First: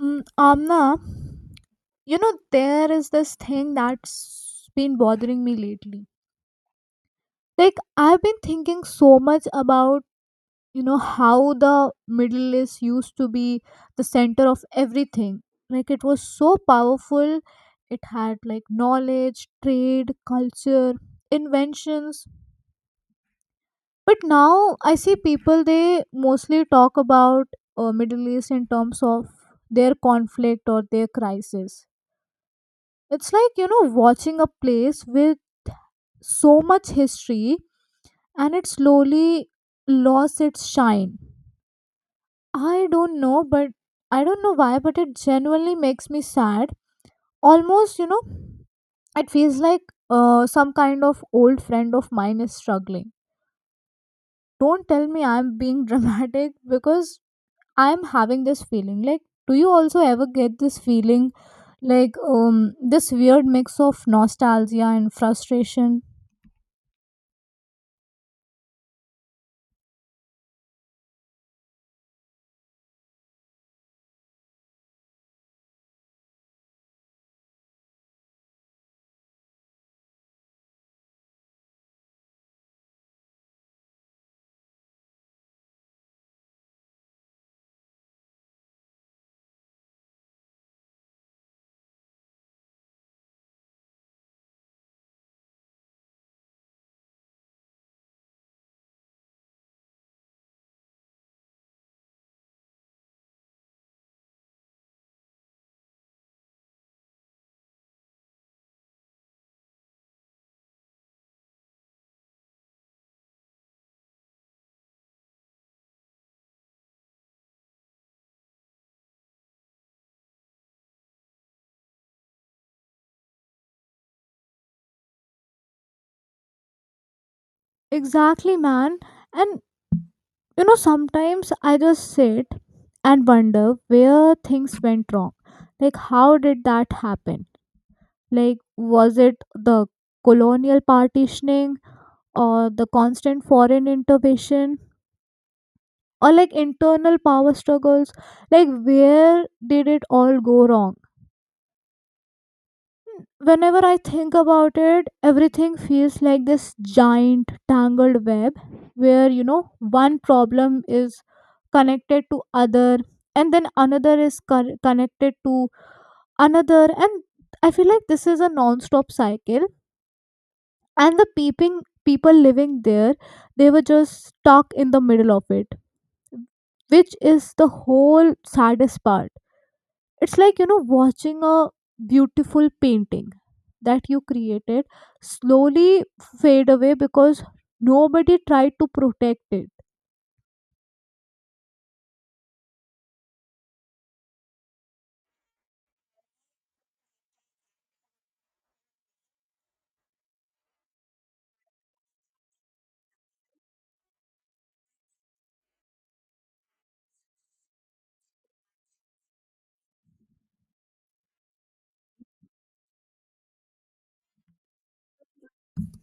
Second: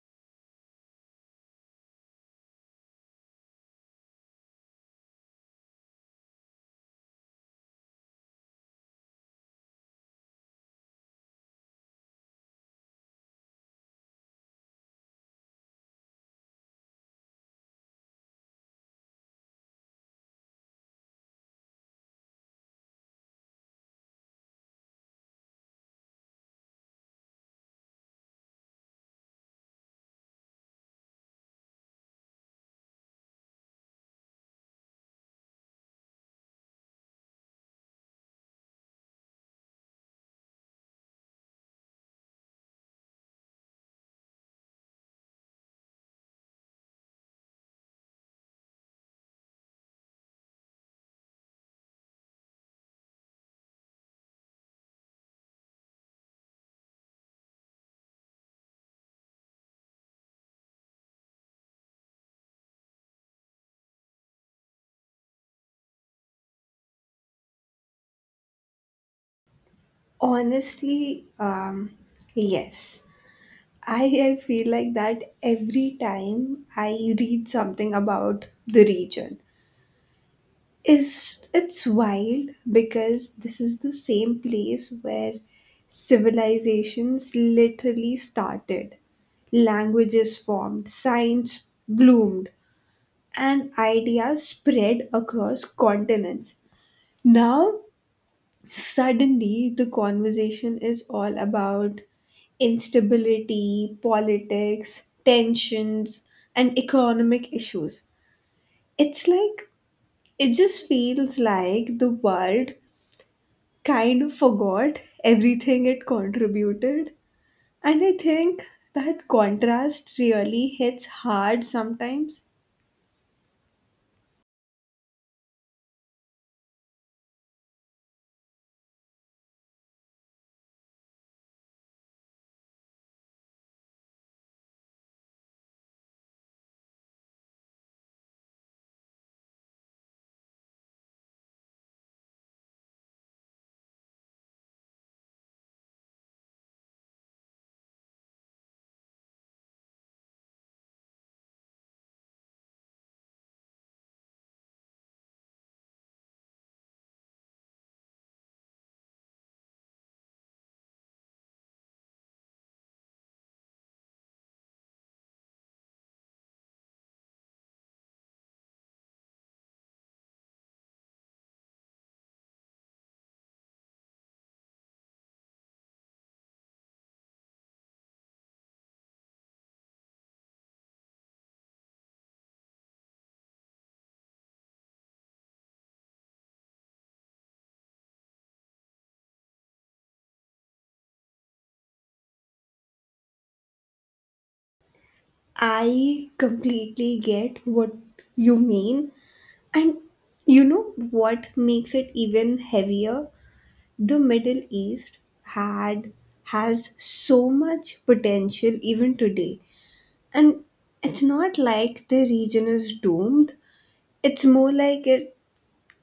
Mm, Amna, you know, there is this thing that's been bothering me lately. Like, I've been thinking so much about, you know, how the Middle East used to be the center of everything. Like, it was so powerful. It had, like, knowledge, trade, culture, inventions. But now I see people, they mostly talk about Middle East in terms of their conflict or their crisis. It's like, you know, watching a place with so much history and it slowly lost its shine. I don't know, but I don't know why, but it genuinely makes me sad. Almost, you know, it feels like some kind of old friend of mine is struggling. Don't tell me I'm being dramatic because I'm having this feeling. Like, do you also ever get this feeling like this weird mix of nostalgia and frustration. Honestly, yes. I feel like that every time I read something about the region. Is it's wild because this is the same place where civilizations literally started. Languages formed, science bloomed, and ideas spread across continents. Now suddenly the conversation is all about instability, politics, tensions, and economic issues. It's like, it just feels like the world kind of forgot everything it contributed. And I think that contrast really hits hard sometimes. Exactly, man. And you know, sometimes I just sit and wonder where things went wrong. Like, how did that happen? Like, was it the colonial partitioning or the constant foreign intervention or like internal power struggles? Like, where did it all go wrong? Whenever I think about it, everything feels like this giant tangled web where, you know, one problem is connected to other and then another is connected to another, and I feel like this is a non-stop cycle and the peeping people living there, they were just stuck in the middle of it, which is the whole saddest part. It's like, you know, watching a beautiful painting that you created slowly fade away because nobody tried to protect it. I completely get what you mean. And you know what makes it even heavier? The Middle East had has so much potential even today. And it's not like the region is doomed. It's more like it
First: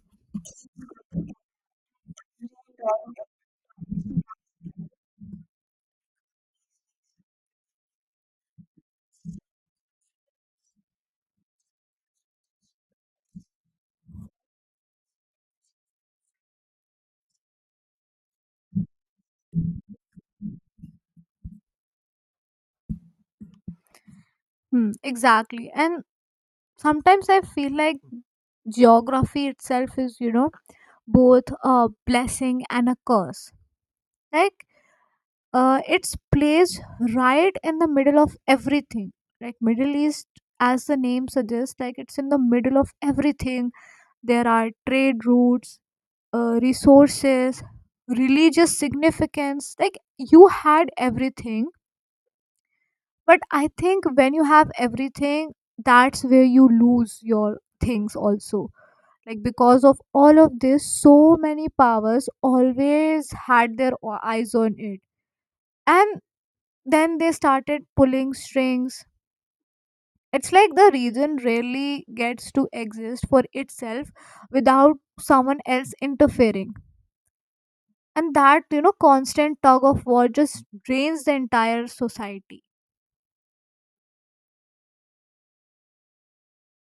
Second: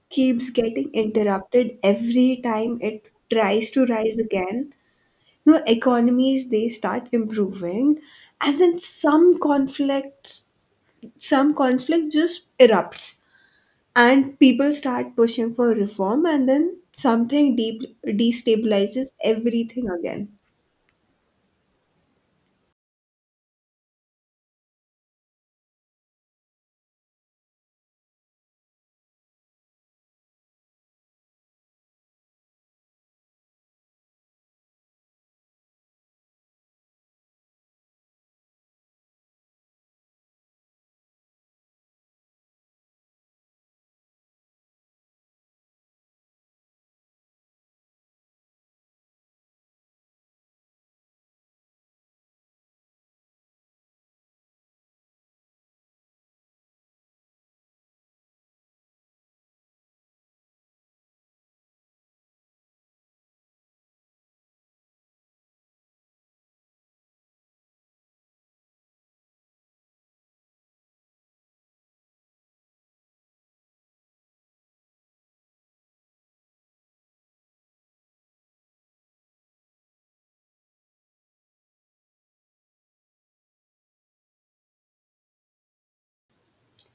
keeps getting interrupted every time it tries to rise again. You know, economies they start improving and then some conflict just erupts, and people start pushing for reform, and then something deep destabilizes everything again. Hmm, exactly. And sometimes I feel like geography itself is, you know, both a blessing and a curse. Like, it's placed right in the middle of everything. Like, Middle East, as the name suggests, like it's in the middle of everything. There are trade routes, resources, religious significance. Like you had everything, but I think when you have everything, that's where you lose your things also. Like because of all of this, so many powers always had their eyes on it, and then they started pulling strings. It's like the region rarely gets to exist for itself without someone else interfering, and that, you know, constant tug of war just drains the entire society.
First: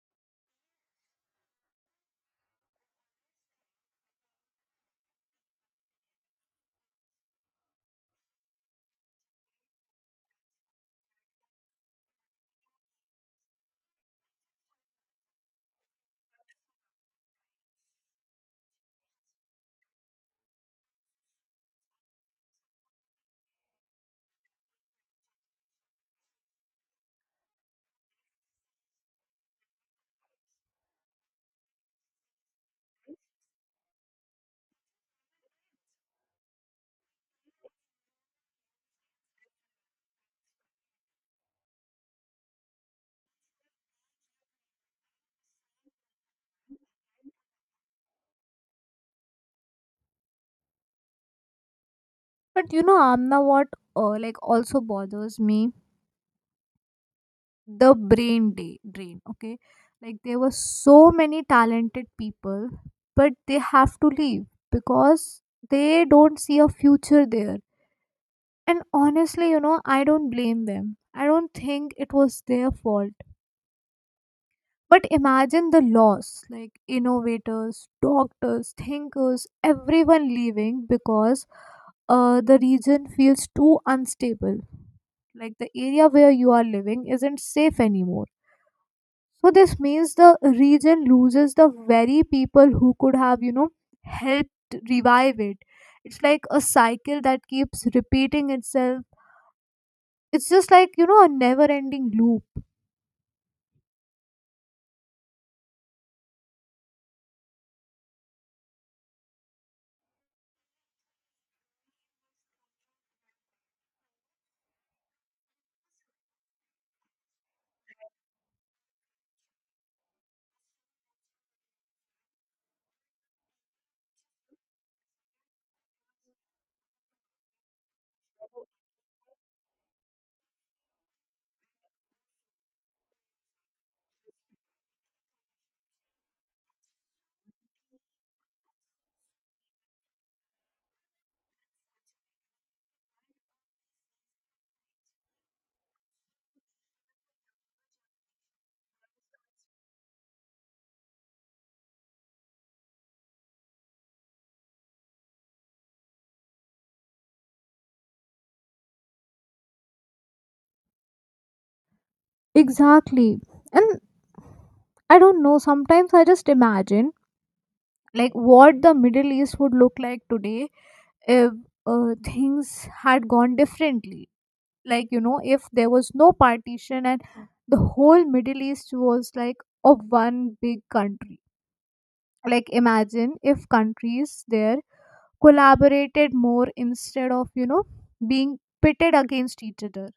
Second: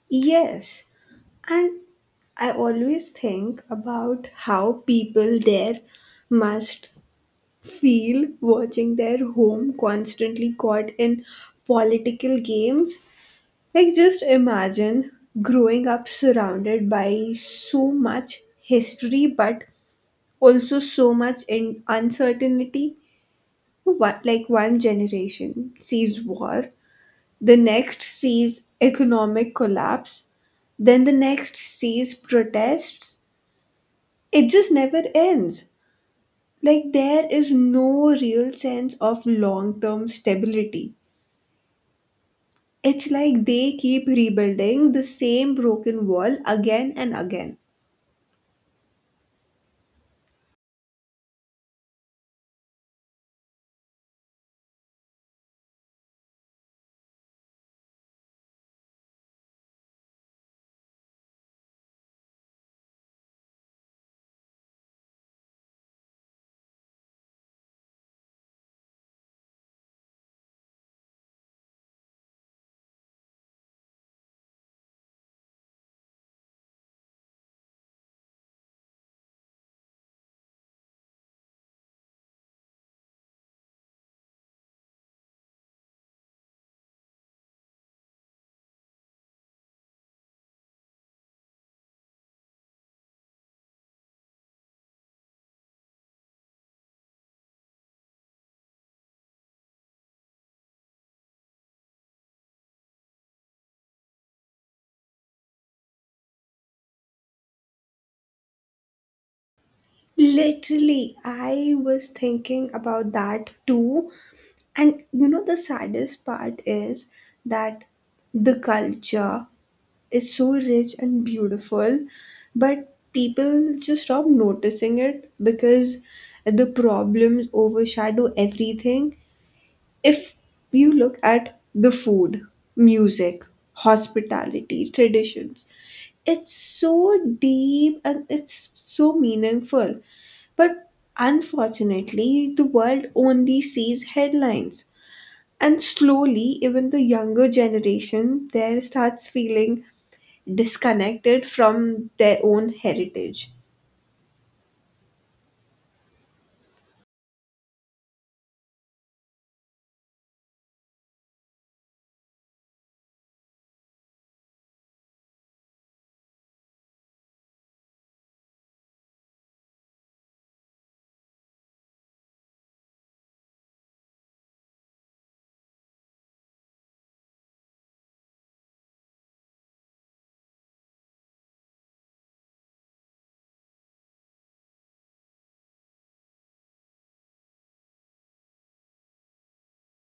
Yes, and I always think about how people there must feel watching their home constantly caught in political games. Like, just imagine growing up surrounded by so much history, but also so much in uncertainty. What, like, one generation sees war, the next sees economic collapse, then the next sees protests. It just never ends. Like, there is no real sense of long term stability. It's like they keep rebuilding the same broken wall again and again. But you know, Amna, what like also bothers me, the brain day drain, okay? Like there were so many talented people but they have to leave because they don't see a future there. And honestly, you know, I don't blame them. I don't think it was their fault, but imagine the loss. Like innovators, doctors, thinkers, everyone leaving because the region feels too unstable. Like the area where you are living isn't safe anymore. So this means the region loses the very people who could have, you know, helped revive it. It's like a cycle that keeps repeating itself. It's just like, you know, a never ending loop. Literally, I was thinking about that too. And you know, the saddest part is that the culture is so rich and beautiful, but people just stop noticing it because the problems overshadow everything. If you look at the food, music, hospitality, traditions, it's so deep and it's so meaningful. But unfortunately, the world only sees headlines. And slowly, even the younger generation there starts feeling disconnected from their own heritage. Exactly. And I don't know, sometimes I just imagine like what the Middle East would look like today if things had gone differently. Like, you know, if there was no partition and the whole Middle East was like a one big country, like imagine if countries there collaborated more instead of, you know, being pitted against each other.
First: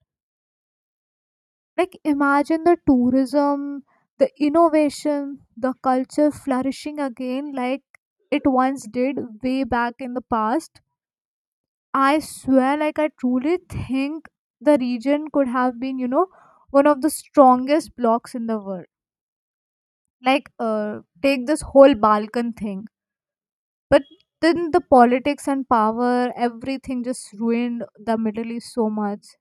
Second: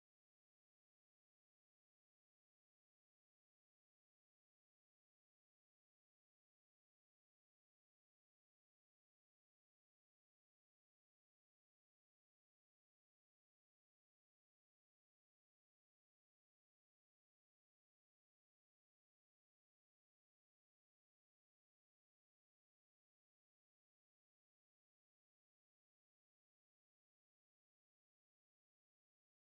Like imagine the tourism, the innovation, the culture flourishing again like it once did way back in the past. I swear, like, I truly think the region could have been, you know, one of the strongest blocks in the world. Like, take this whole Balkan thing. But then the politics and power, everything just ruined the Middle East so much.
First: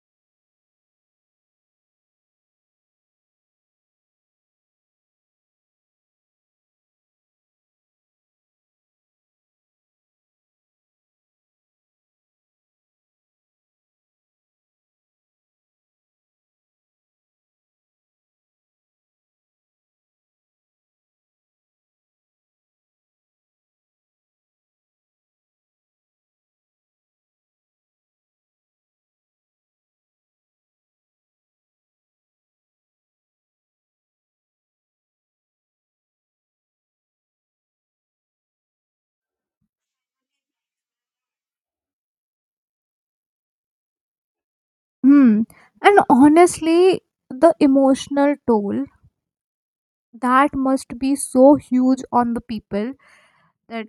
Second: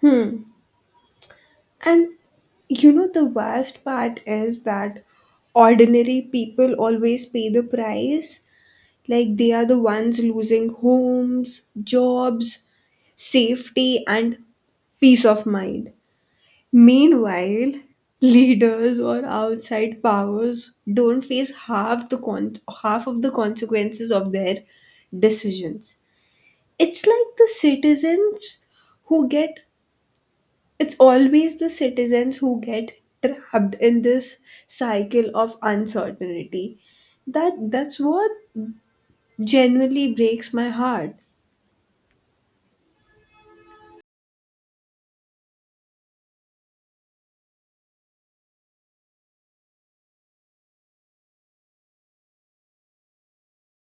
Hmm. And you know, the worst part is that ordinary people always pay the price. Like they are the ones losing homes, jobs, safety, and peace of mind. Meanwhile, leaders or outside powers don't face half of the consequences of their decisions. It's like the citizens who get it's always the citizens who get trapped in this cycle of uncertainty. That's what genuinely breaks my heart. Hmm. And honestly, the emotional toll that must be so huge on the people, that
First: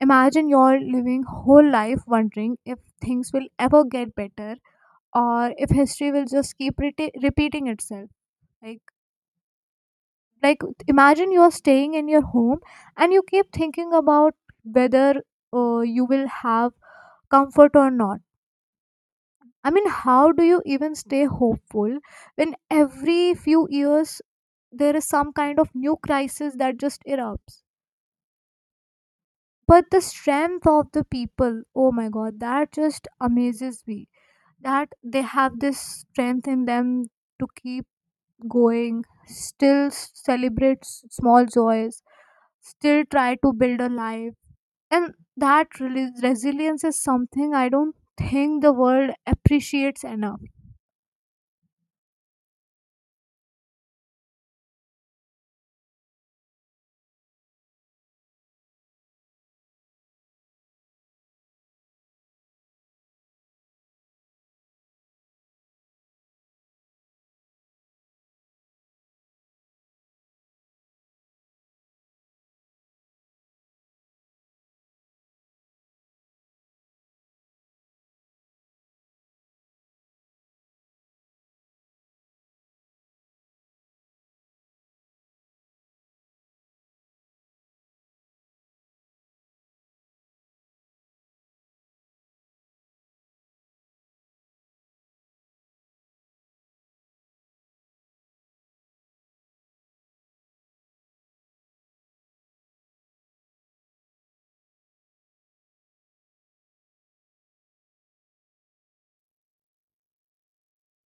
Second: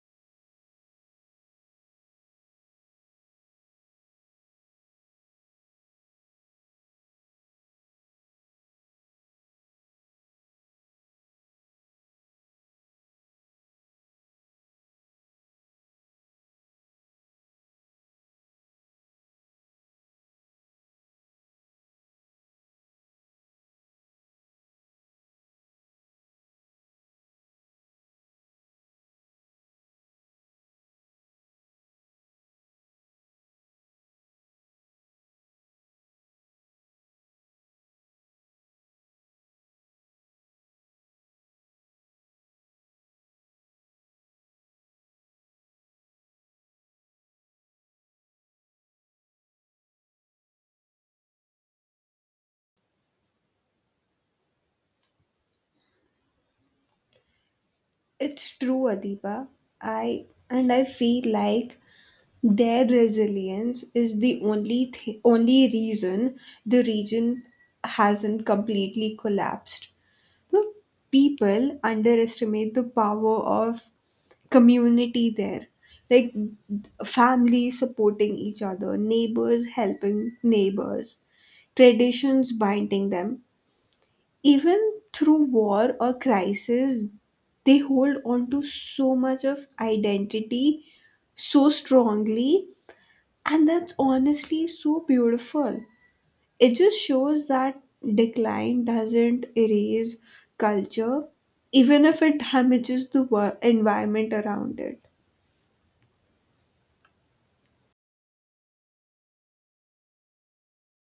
imagine you're living whole life wondering if things will ever get better or if history will just keep repeating itself. Like like imagine you are staying in your home and you keep thinking about whether you will have comfort or not. I mean, how do you even stay hopeful when every few years there is some kind of new crisis that just erupts? But the strength of the people, oh my god, that just amazes me, that they have this strength in them to keep going, still celebrate small joys, still try to build a life. And that really, resilience is something I don't think the world appreciates enough. It's true, Adipa. I feel like their resilience is the only reason the region hasn't completely collapsed. The people underestimate the power of community there, like families supporting each other, neighbors helping neighbors, traditions binding them, even through war or crisis. They hold on to so much of identity so strongly, and that's honestly so beautiful. It just shows that decline doesn't erase culture, even if it damages the environment around it.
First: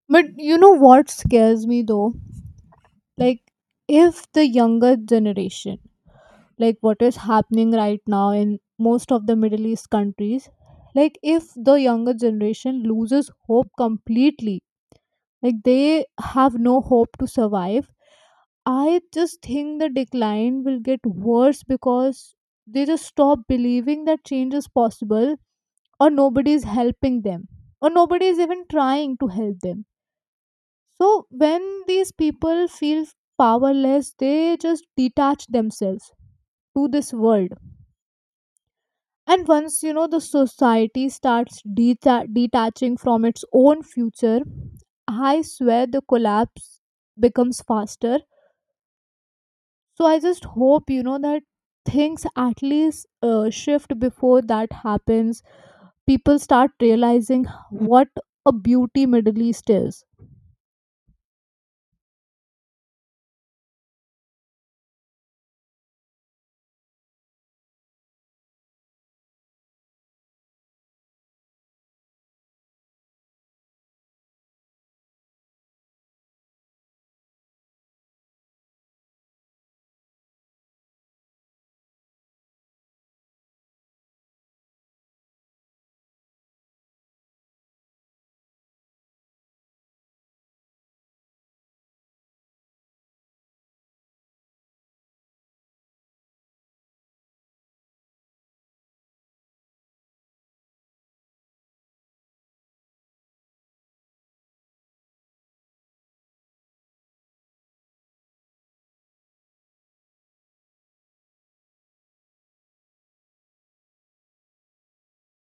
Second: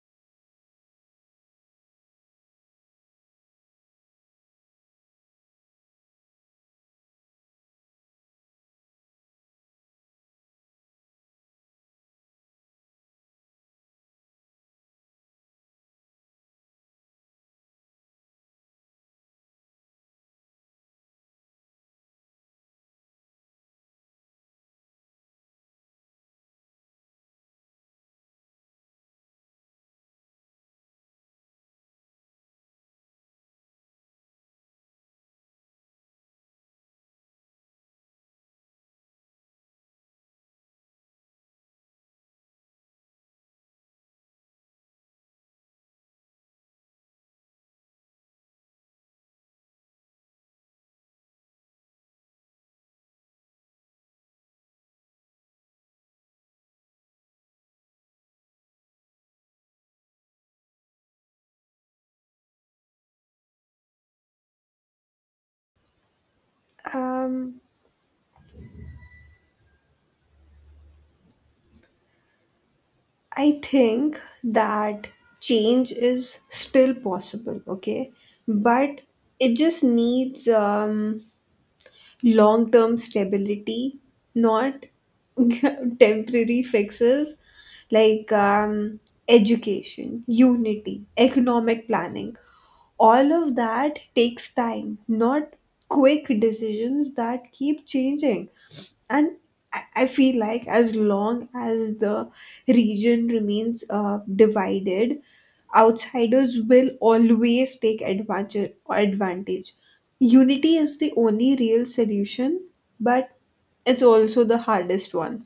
But you know what scares me though? Like, if the younger generation, like what is happening right now in most of the Middle East countries, like if the younger generation loses hope completely, like they have no hope to survive, I just think the decline will get worse because they just stop believing that change is possible, or nobody is helping them, or nobody is even trying to help them. So when these people feel powerless, they just detach themselves to this world. And once, you know, the society starts detaching from its own future, I swear the collapse becomes faster. So I just hope, you know, that things at least shift before that happens. People start realizing what a beauty Middle East is. Um, I think that change is still possible, okay? But it just needs long term stability, not temporary fixes like education, unity, economic planning. All of that takes time, not quick decisions that keep changing. And I feel like as long as the region remains divided, outsiders will always take advantage. Advantage. Unity is the only real solution, but it's also the hardest one.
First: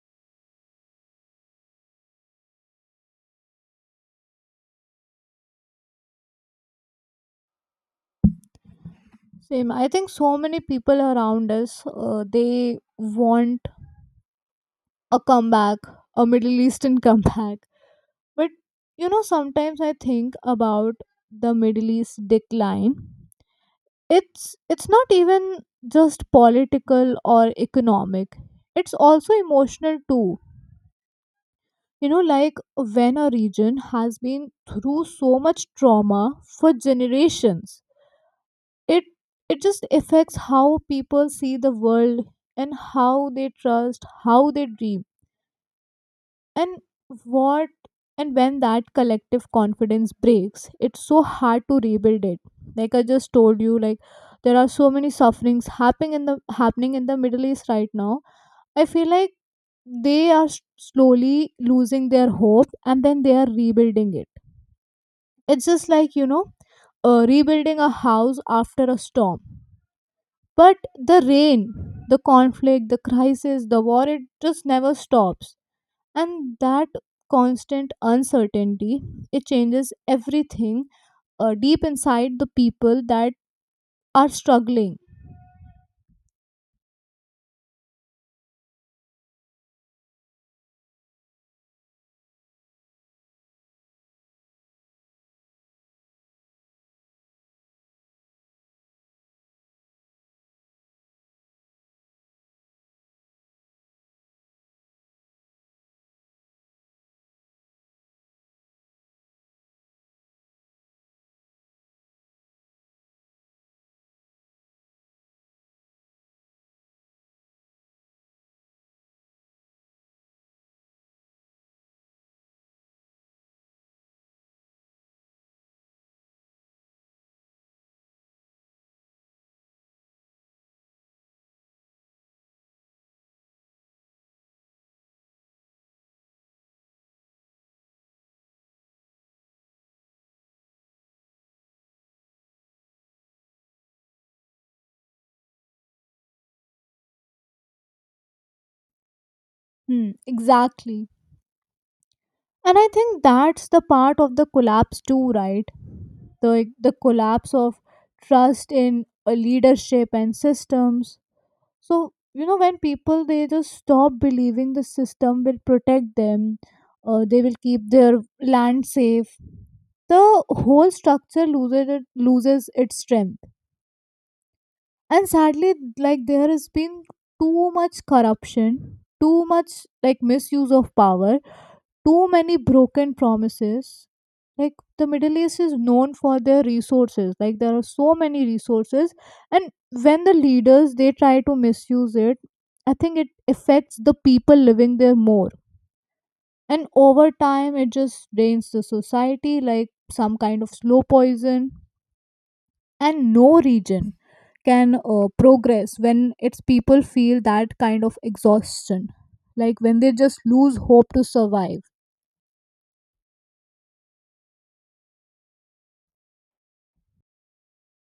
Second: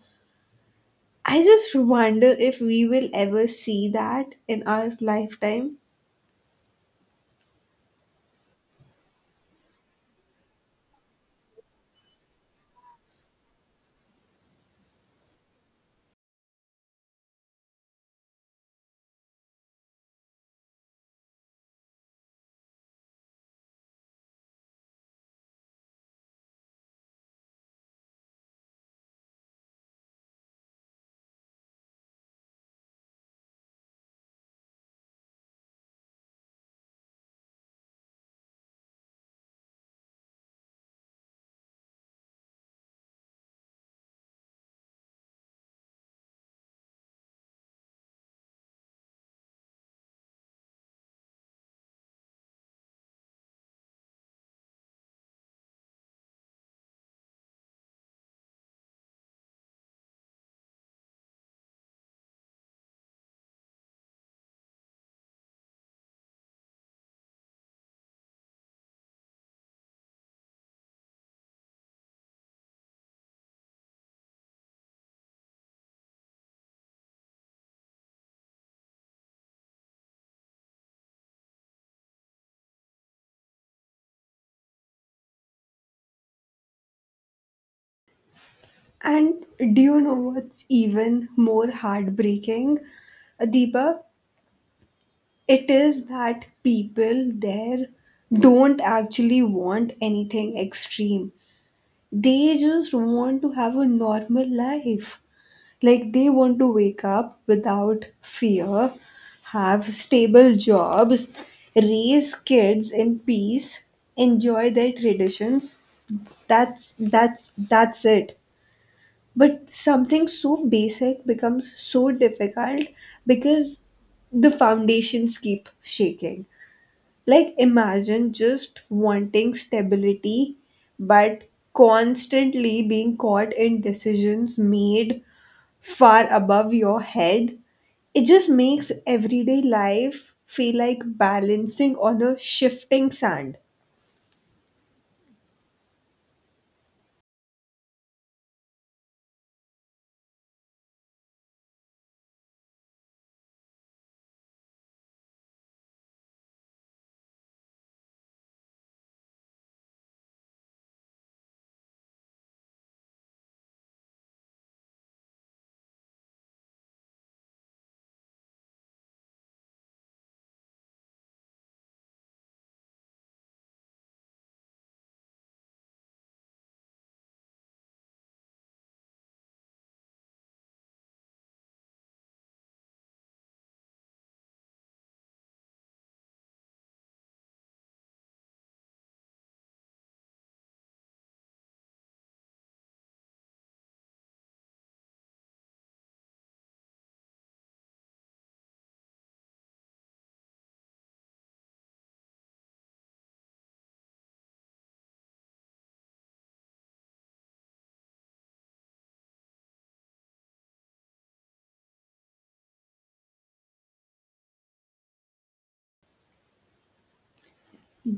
I just wonder if we will ever see that in our lifetime. Same. I think so many people around us they want a comeback, a Middle Eastern comeback. But you know, sometimes I think about the Middle East decline. It's not even just political or economic. It's also emotional too. You know, like when a region has been through so much trauma for generations, it it just affects how people see the world and how they trust, how they dream, and what. And when that collective confidence breaks, it's so hard to rebuild it. Like I just told you, like there are so many sufferings happening in the Middle East right now. I feel like they are slowly losing their hope and then they are rebuilding it. It's just like, you know, rebuilding a house after a storm. But the rain, the conflict, the crisis, the war, it just never stops. And that constant uncertainty, it changes everything deep inside the people that are struggling. And do you know what's even more heartbreaking, Deepa? It is that people there don't actually want anything extreme. They just want to have a normal life. Like they want to wake up without fear, have stable jobs, raise kids in peace, enjoy their traditions. That's it. But something so basic becomes so difficult because the foundations keep shaking. Like, imagine just wanting stability, but constantly being caught in decisions made far above your head. It just makes everyday life feel like balancing on a shifting sand. Hmm, exactly. And I think that's the part of the collapse too, right? The the collapse of trust in leadership and systems. So you know, when people, they just stop believing the system will protect them, they will keep their land safe, the whole structure loses its strength. And sadly, like there has been too much corruption, too much like misuse of power, too many broken promises. Like the Middle East is known for their resources, like there are so many resources. And when the leaders, they try to misuse it, I think it affects the people living there more. And over time, it just drains the society like some kind of slow poison. And no region can progress when its people feel that kind of exhaustion, like when they just lose hope to survive.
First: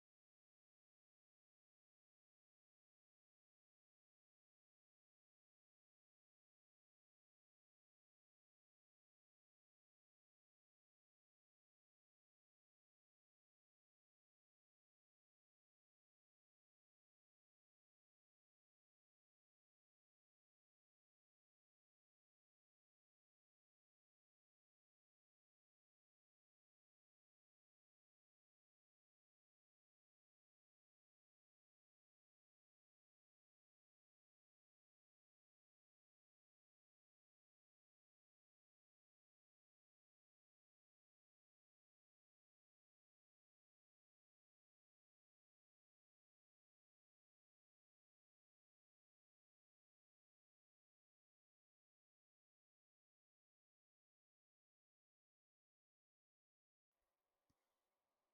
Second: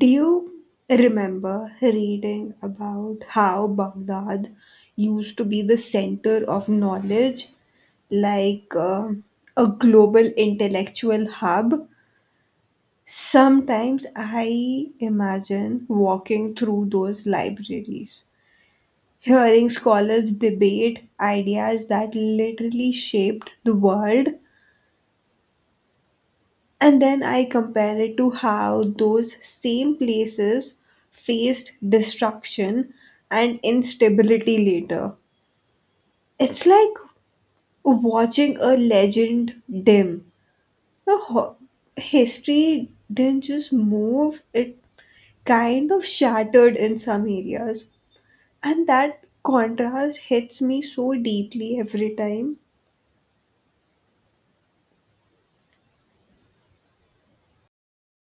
Do you remember reading about how Baghdad used to be the center of knowledge, like a global intellectual hub? Sometimes I imagine walking through those libraries, hearing scholars debate ideas that literally shaped the world, and then I compare it to how those same places faced destruction and instability later. It's like watching a legend dim. The ho- History didn't just move, it kind of shattered in some areas, and that contrast hits me so deeply every time.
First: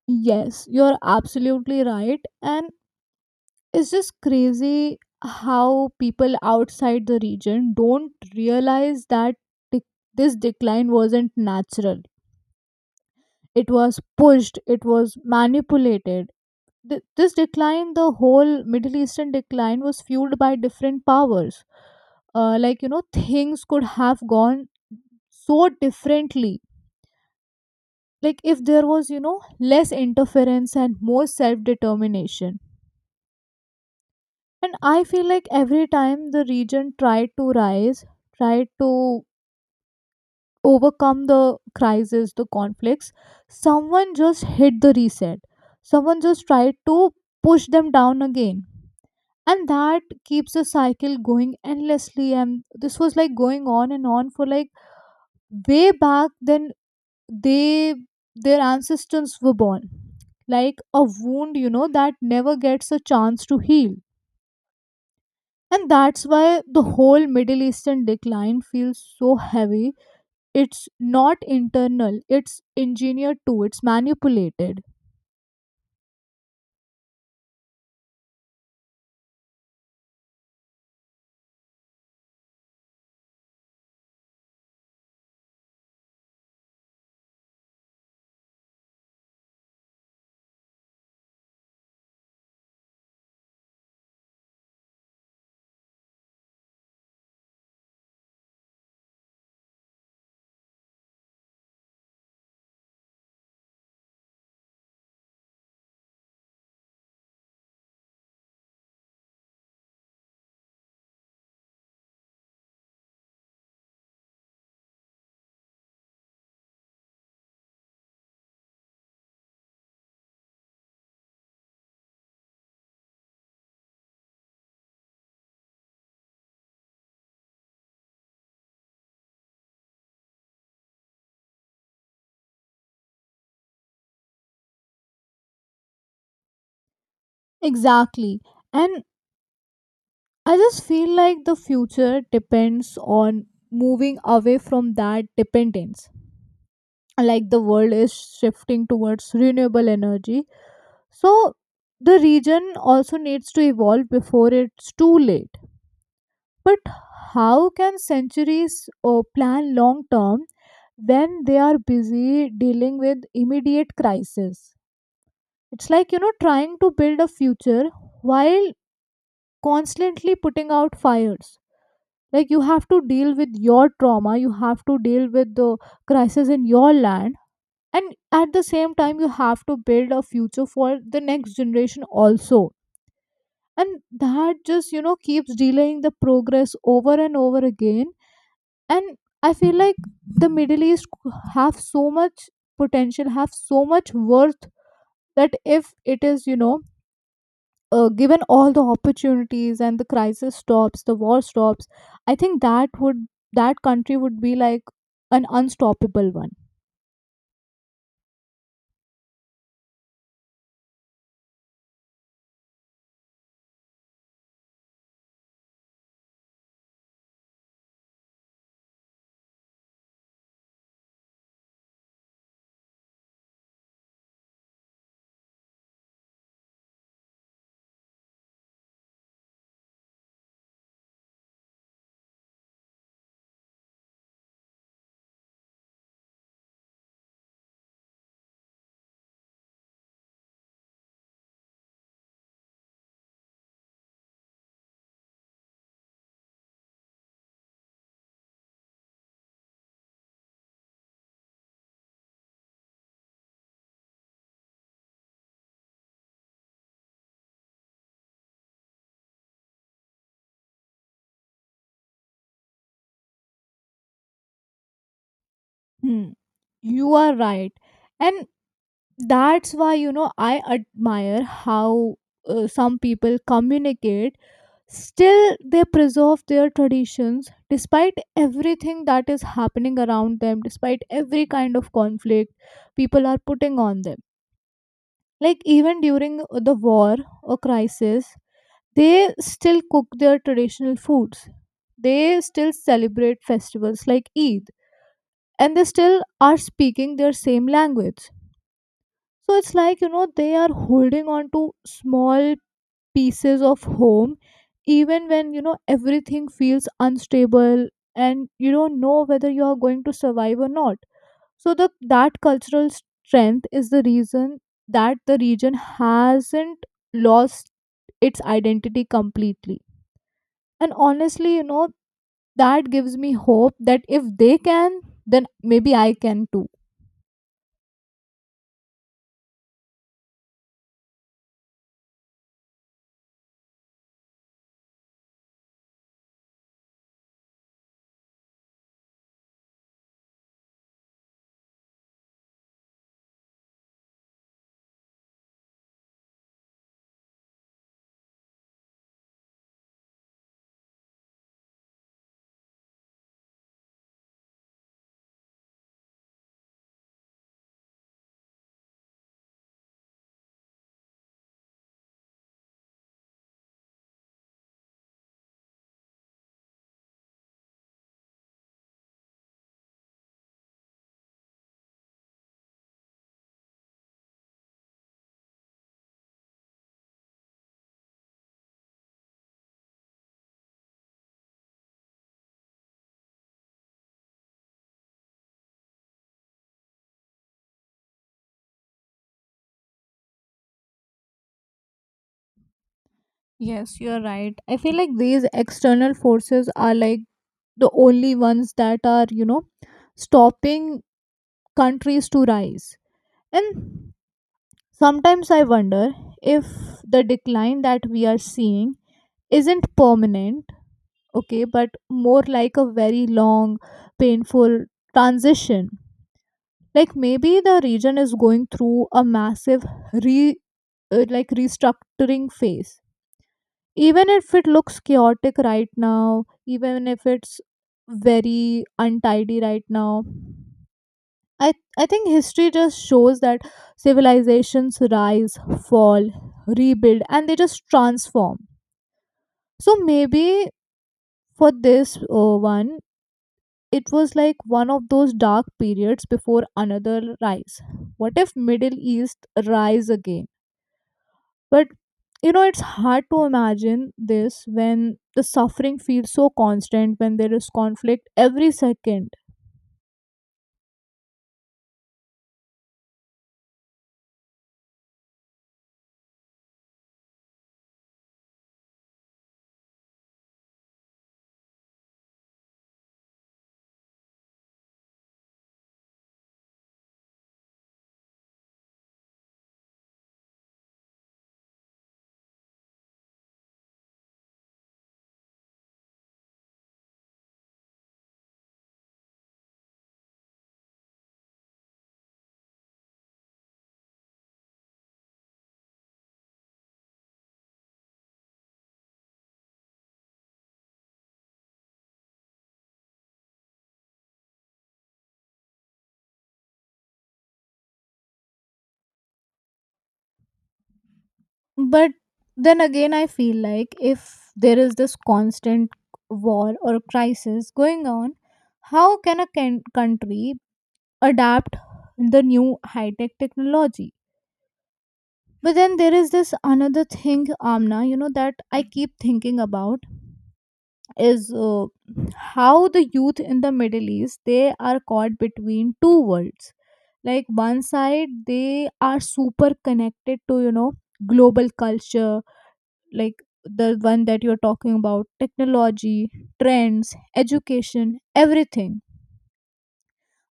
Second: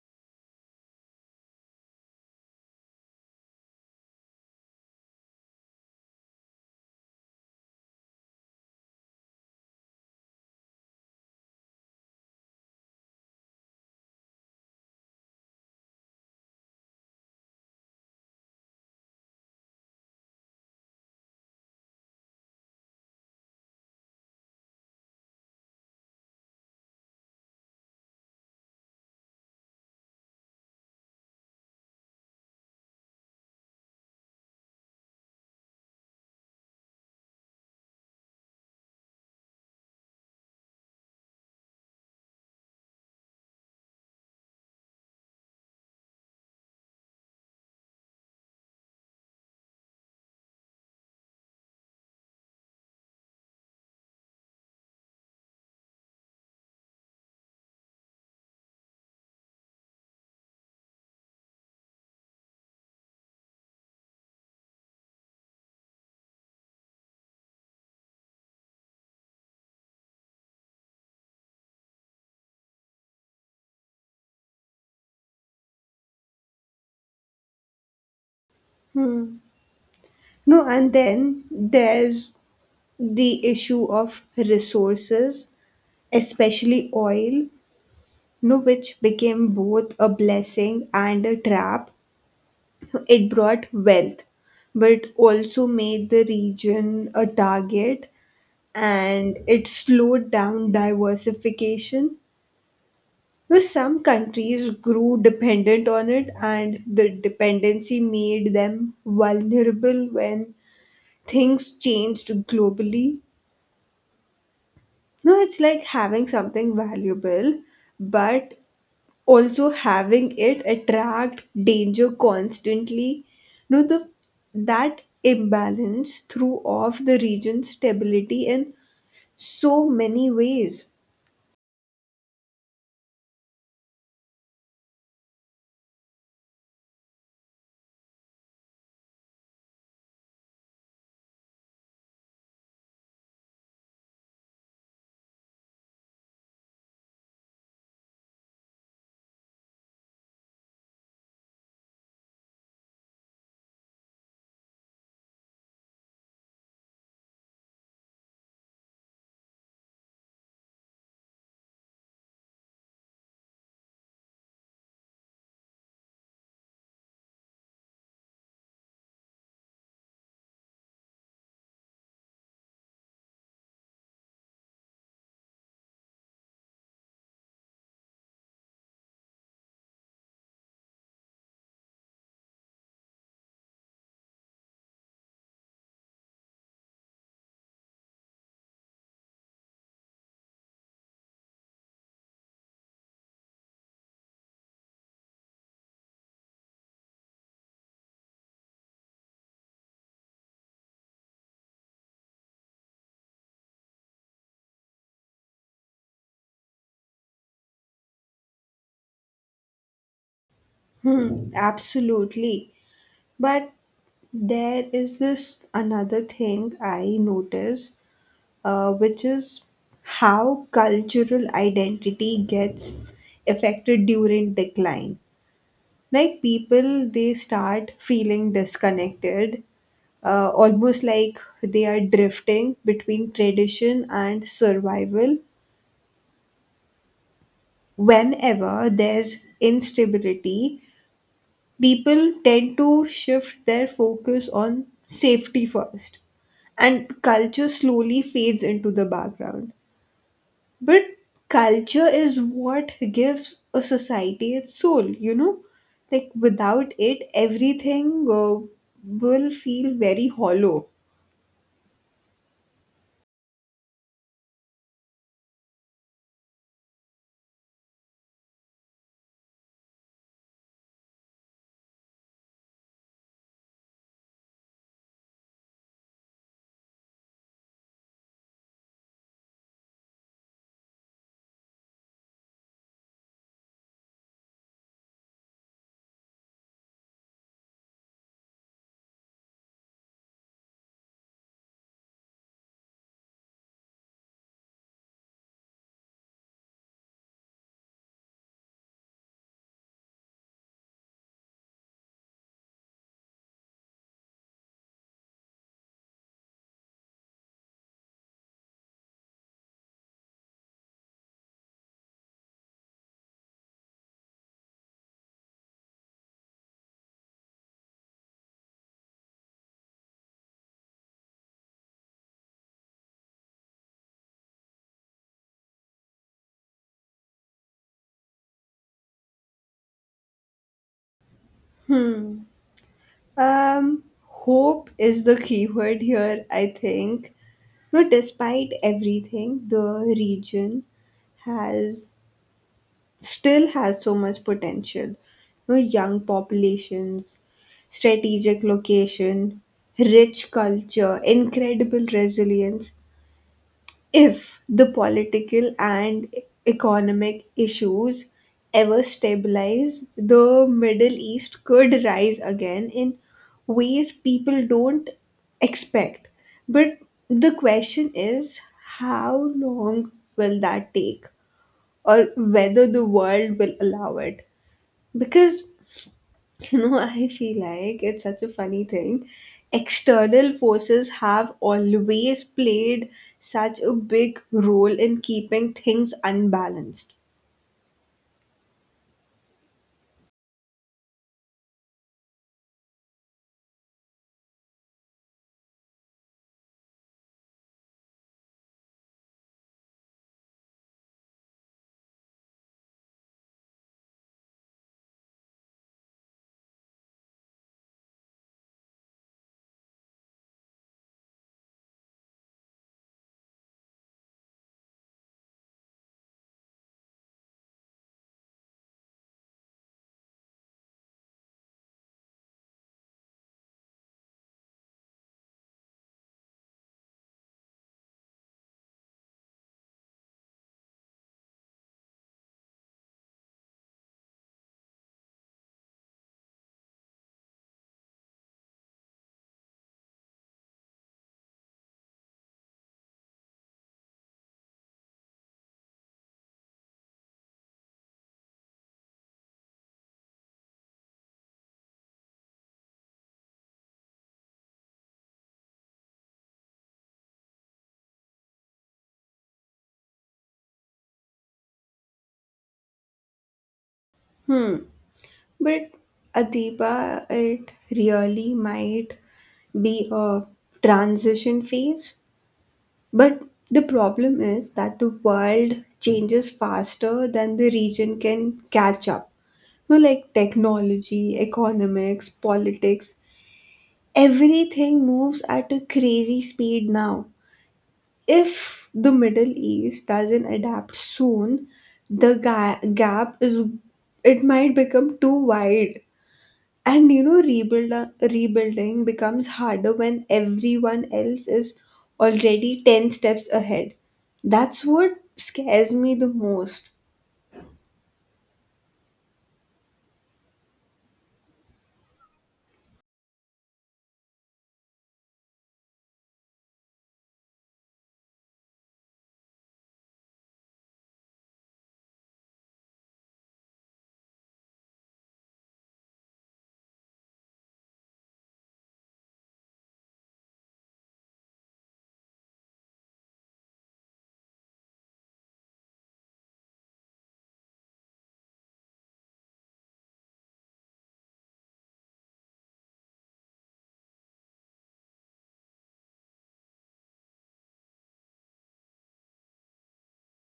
Yes, you're absolutely right. And it's just crazy how people outside the region don't realize that dec- this decline wasn't natural. It was pushed, it was manipulated. This decline, the whole Middle Eastern decline, was fueled by different powers. Like, you know, things could have gone so differently. Like, if there was, you know, less interference and more self determination. And I feel like every time the region tried to rise, tried to overcome the crisis, the conflicts, someone just hit the reset. Someone just tried to push them down again. And that keeps the cycle going endlessly. And this was like going on and on for like way back then they their ancestors were born. Like a wound, you know, that never gets a chance to heal. And that's why the whole Middle Eastern decline feels so heavy. It's not internal, it's engineered too, it's manipulated. Hmm. No, and then there's the issue of resources, especially oil, no, which became both a blessing and a trap. It brought wealth, but also made the region a target, and it slowed down diversification. Well, some countries grew dependent on it, and the dependency made them vulnerable when things changed globally. No, it's like having something valuable, but also having it attract danger constantly. No, the that imbalance threw off the region's stability in so many ways. Exactly. And I just feel like the future depends on moving away from that dependence. Like the world is shifting towards renewable energy. So the region also needs to evolve before it's too late. But how can centuries plan long term when they are busy dealing with immediate crisis? It's like, you know, trying to build a future while constantly putting out fires. Like, you have to deal with your trauma, you have to deal with the crisis in your land, and at the same time, you have to build a future for the next generation also. And that just, you know, keeps delaying the progress over and over again. And I feel like the Middle East have so much potential, have so much worth, that if it is, you know, given all the opportunities and the crisis stops, the war stops, I think that would, that country would be like an unstoppable one. Hmm, absolutely. But there is this another thing I notice, which is how cultural identity gets affected during decline. Like people, they start feeling disconnected, almost like they are drifting between tradition and survival. Whenever there's instability, people tend to shift their focus on safety first, and culture slowly fades into the background. But culture is what gives a society its soul, you know. Like without it, everything will feel very hollow. Hmm. You are right. And that's why, you know, I admire how some people communicate. Still they preserve their traditions despite everything that is happening around them, despite every kind of conflict people are putting on them. Like even during the war or crisis, they still cook their traditional foods, they still celebrate festivals like Eid, and they still are speaking their same language. So it's like, you know, they are holding on to small pieces of home, even when, you know, everything feels unstable and you don't know whether you are going to survive or not. So the that cultural strength is the reason that the region hasn't lost its identity completely. And honestly, you know, that gives me hope that if they can, then maybe I can too. Hmm. um, Hope is the key word here, I think. But despite everything, the region has still has so much potential. You know, young populations, strategic location, rich culture, incredible resilience. If the political and economic issues ever stabilize, the Middle East could rise again in ways people don't expect. But the question is, how long will that take? Or whether the world will allow it. Because, you know, I feel like it's such a funny thing. External forces have always played such a big role in keeping things unbalanced. Yes, you're right. I feel like these external forces are like the only ones that are, you know, stopping countries to rise. And sometimes I wonder if the decline that we are seeing isn't permanent, okay, but more like a very long, painful transition. Like maybe the region is going through a massive re like restructuring phase, even if it looks chaotic right now, even if it's very untidy right now. I think history just shows that civilizations rise, fall, rebuild, and they just transform. So maybe for this one, it was like one of those dark periods before another rise. What if Middle East rise again? But you know, it's hard to imagine this when the suffering feels so constant, when there is conflict every second. Hmm. But Adiba, it really might be a transition phase. But the problem is that the world changes faster than the region can catch up. You know, like technology, economics, politics, everything moves at a crazy speed now. If the Middle East doesn't adapt soon, the ga- gap is it might become too wide, and you know, rebuilding becomes harder when everyone else is already 10 steps ahead. That's what scares me the most. But then again, I feel like if there is this constant war or crisis going on, how can country adapt the new high tech technology? But then there is this another thing, Amna, you know, that I keep thinking about is how the youth in the Middle East, they are caught between two worlds. Like one side, they are super connected to, you know, global culture, like the one that you're talking about, technology, trends, education, everything.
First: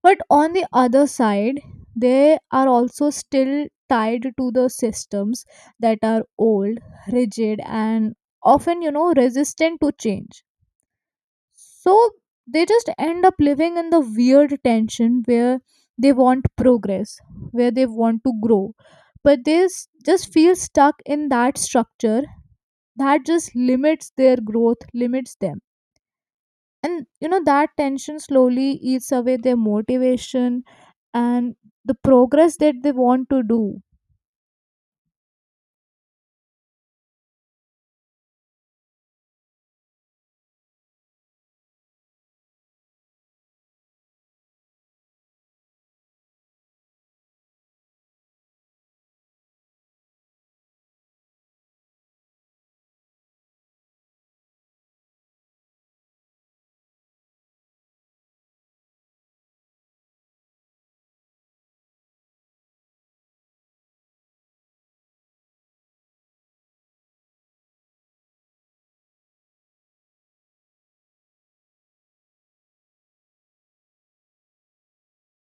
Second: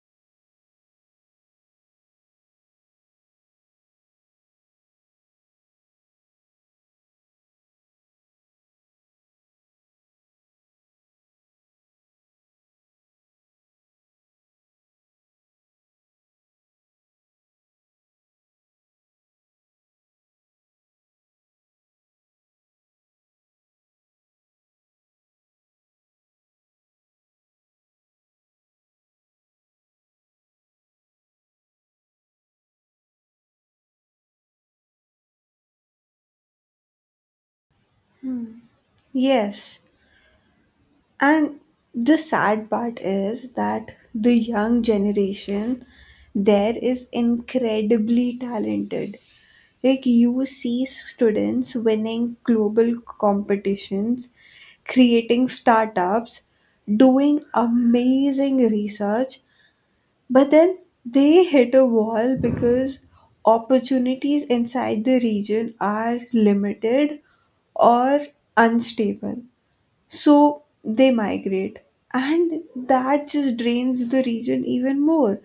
But on the other side, they are also still tied to the systems that are old, rigid, and often, you know, resistant to change. So they just end up living in the weird tension where they want progress, where they want to grow, but they just feel stuck in that structure that just limits their growth, limits them. And you know that tension slowly eats away their motivation and the progress that they want to do. Yes. And the sad part is that the young generation there is incredibly talented. Like you see students winning global competitions, creating startups, doing amazing research. But then they hit a wall because opportunities inside the region are limited or unstable. So they migrate. And that just drains the region even more.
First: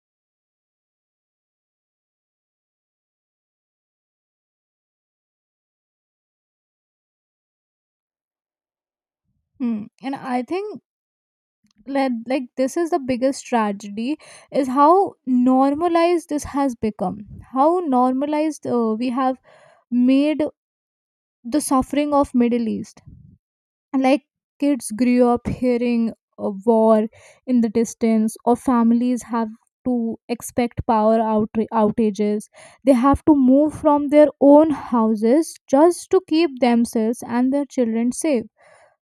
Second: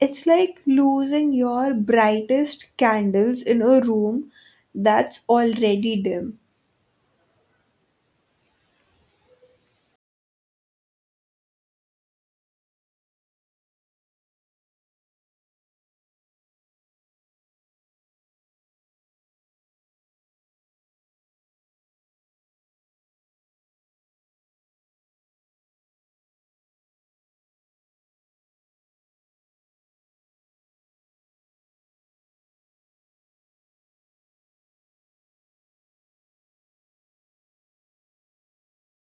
It's like losing your brightest candles in a room that's already dim. Hmm. And I think, like this is the biggest tragedy, is how normalized this has become, how normalized we have made the suffering of Middle East. And like kids grew up hearing a war in the distance, or families have to expect power outages. They have to move from their own houses just to keep themselves and their children safe.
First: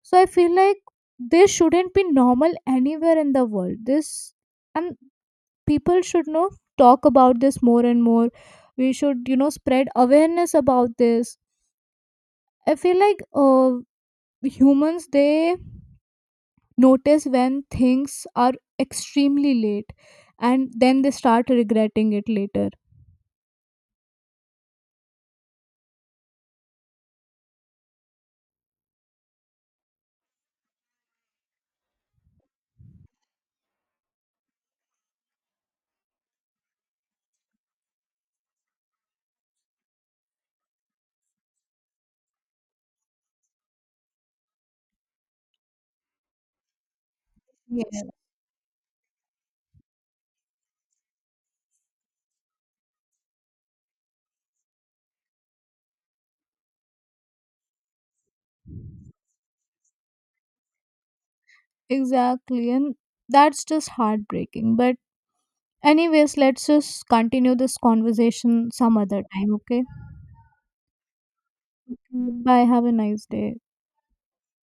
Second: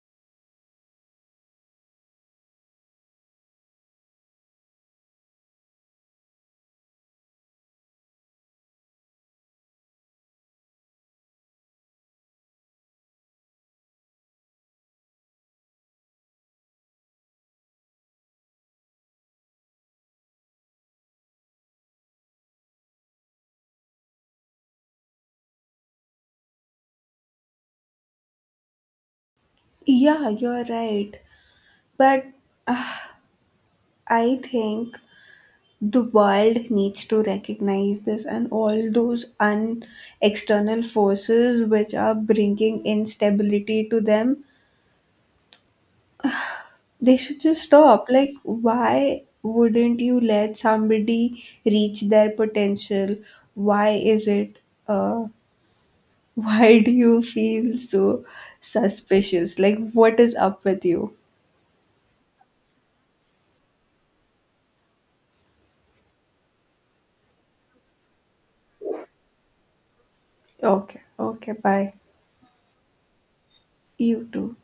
So I feel like this shouldn't be normal anywhere in the world, this. And people should know, talk about this more and more. We should, you know, spread awareness about this. I feel like humans, they notice when things are extremely late, and then they start regretting it later. Yeah, you're right. But I think the world needs to recognize this, and all those external forces which are bringing instability to them, they should just stop. Yes, Like why wouldn't you let somebody reach their potential? Why is it uh, why do you feel so suspicious? Like what is up with you? exactly. And that's just heartbreaking, but anyways, let's just continue this conversation some other time, okay? Okay, okay, bye. Okay, bye, have a nice day. You too.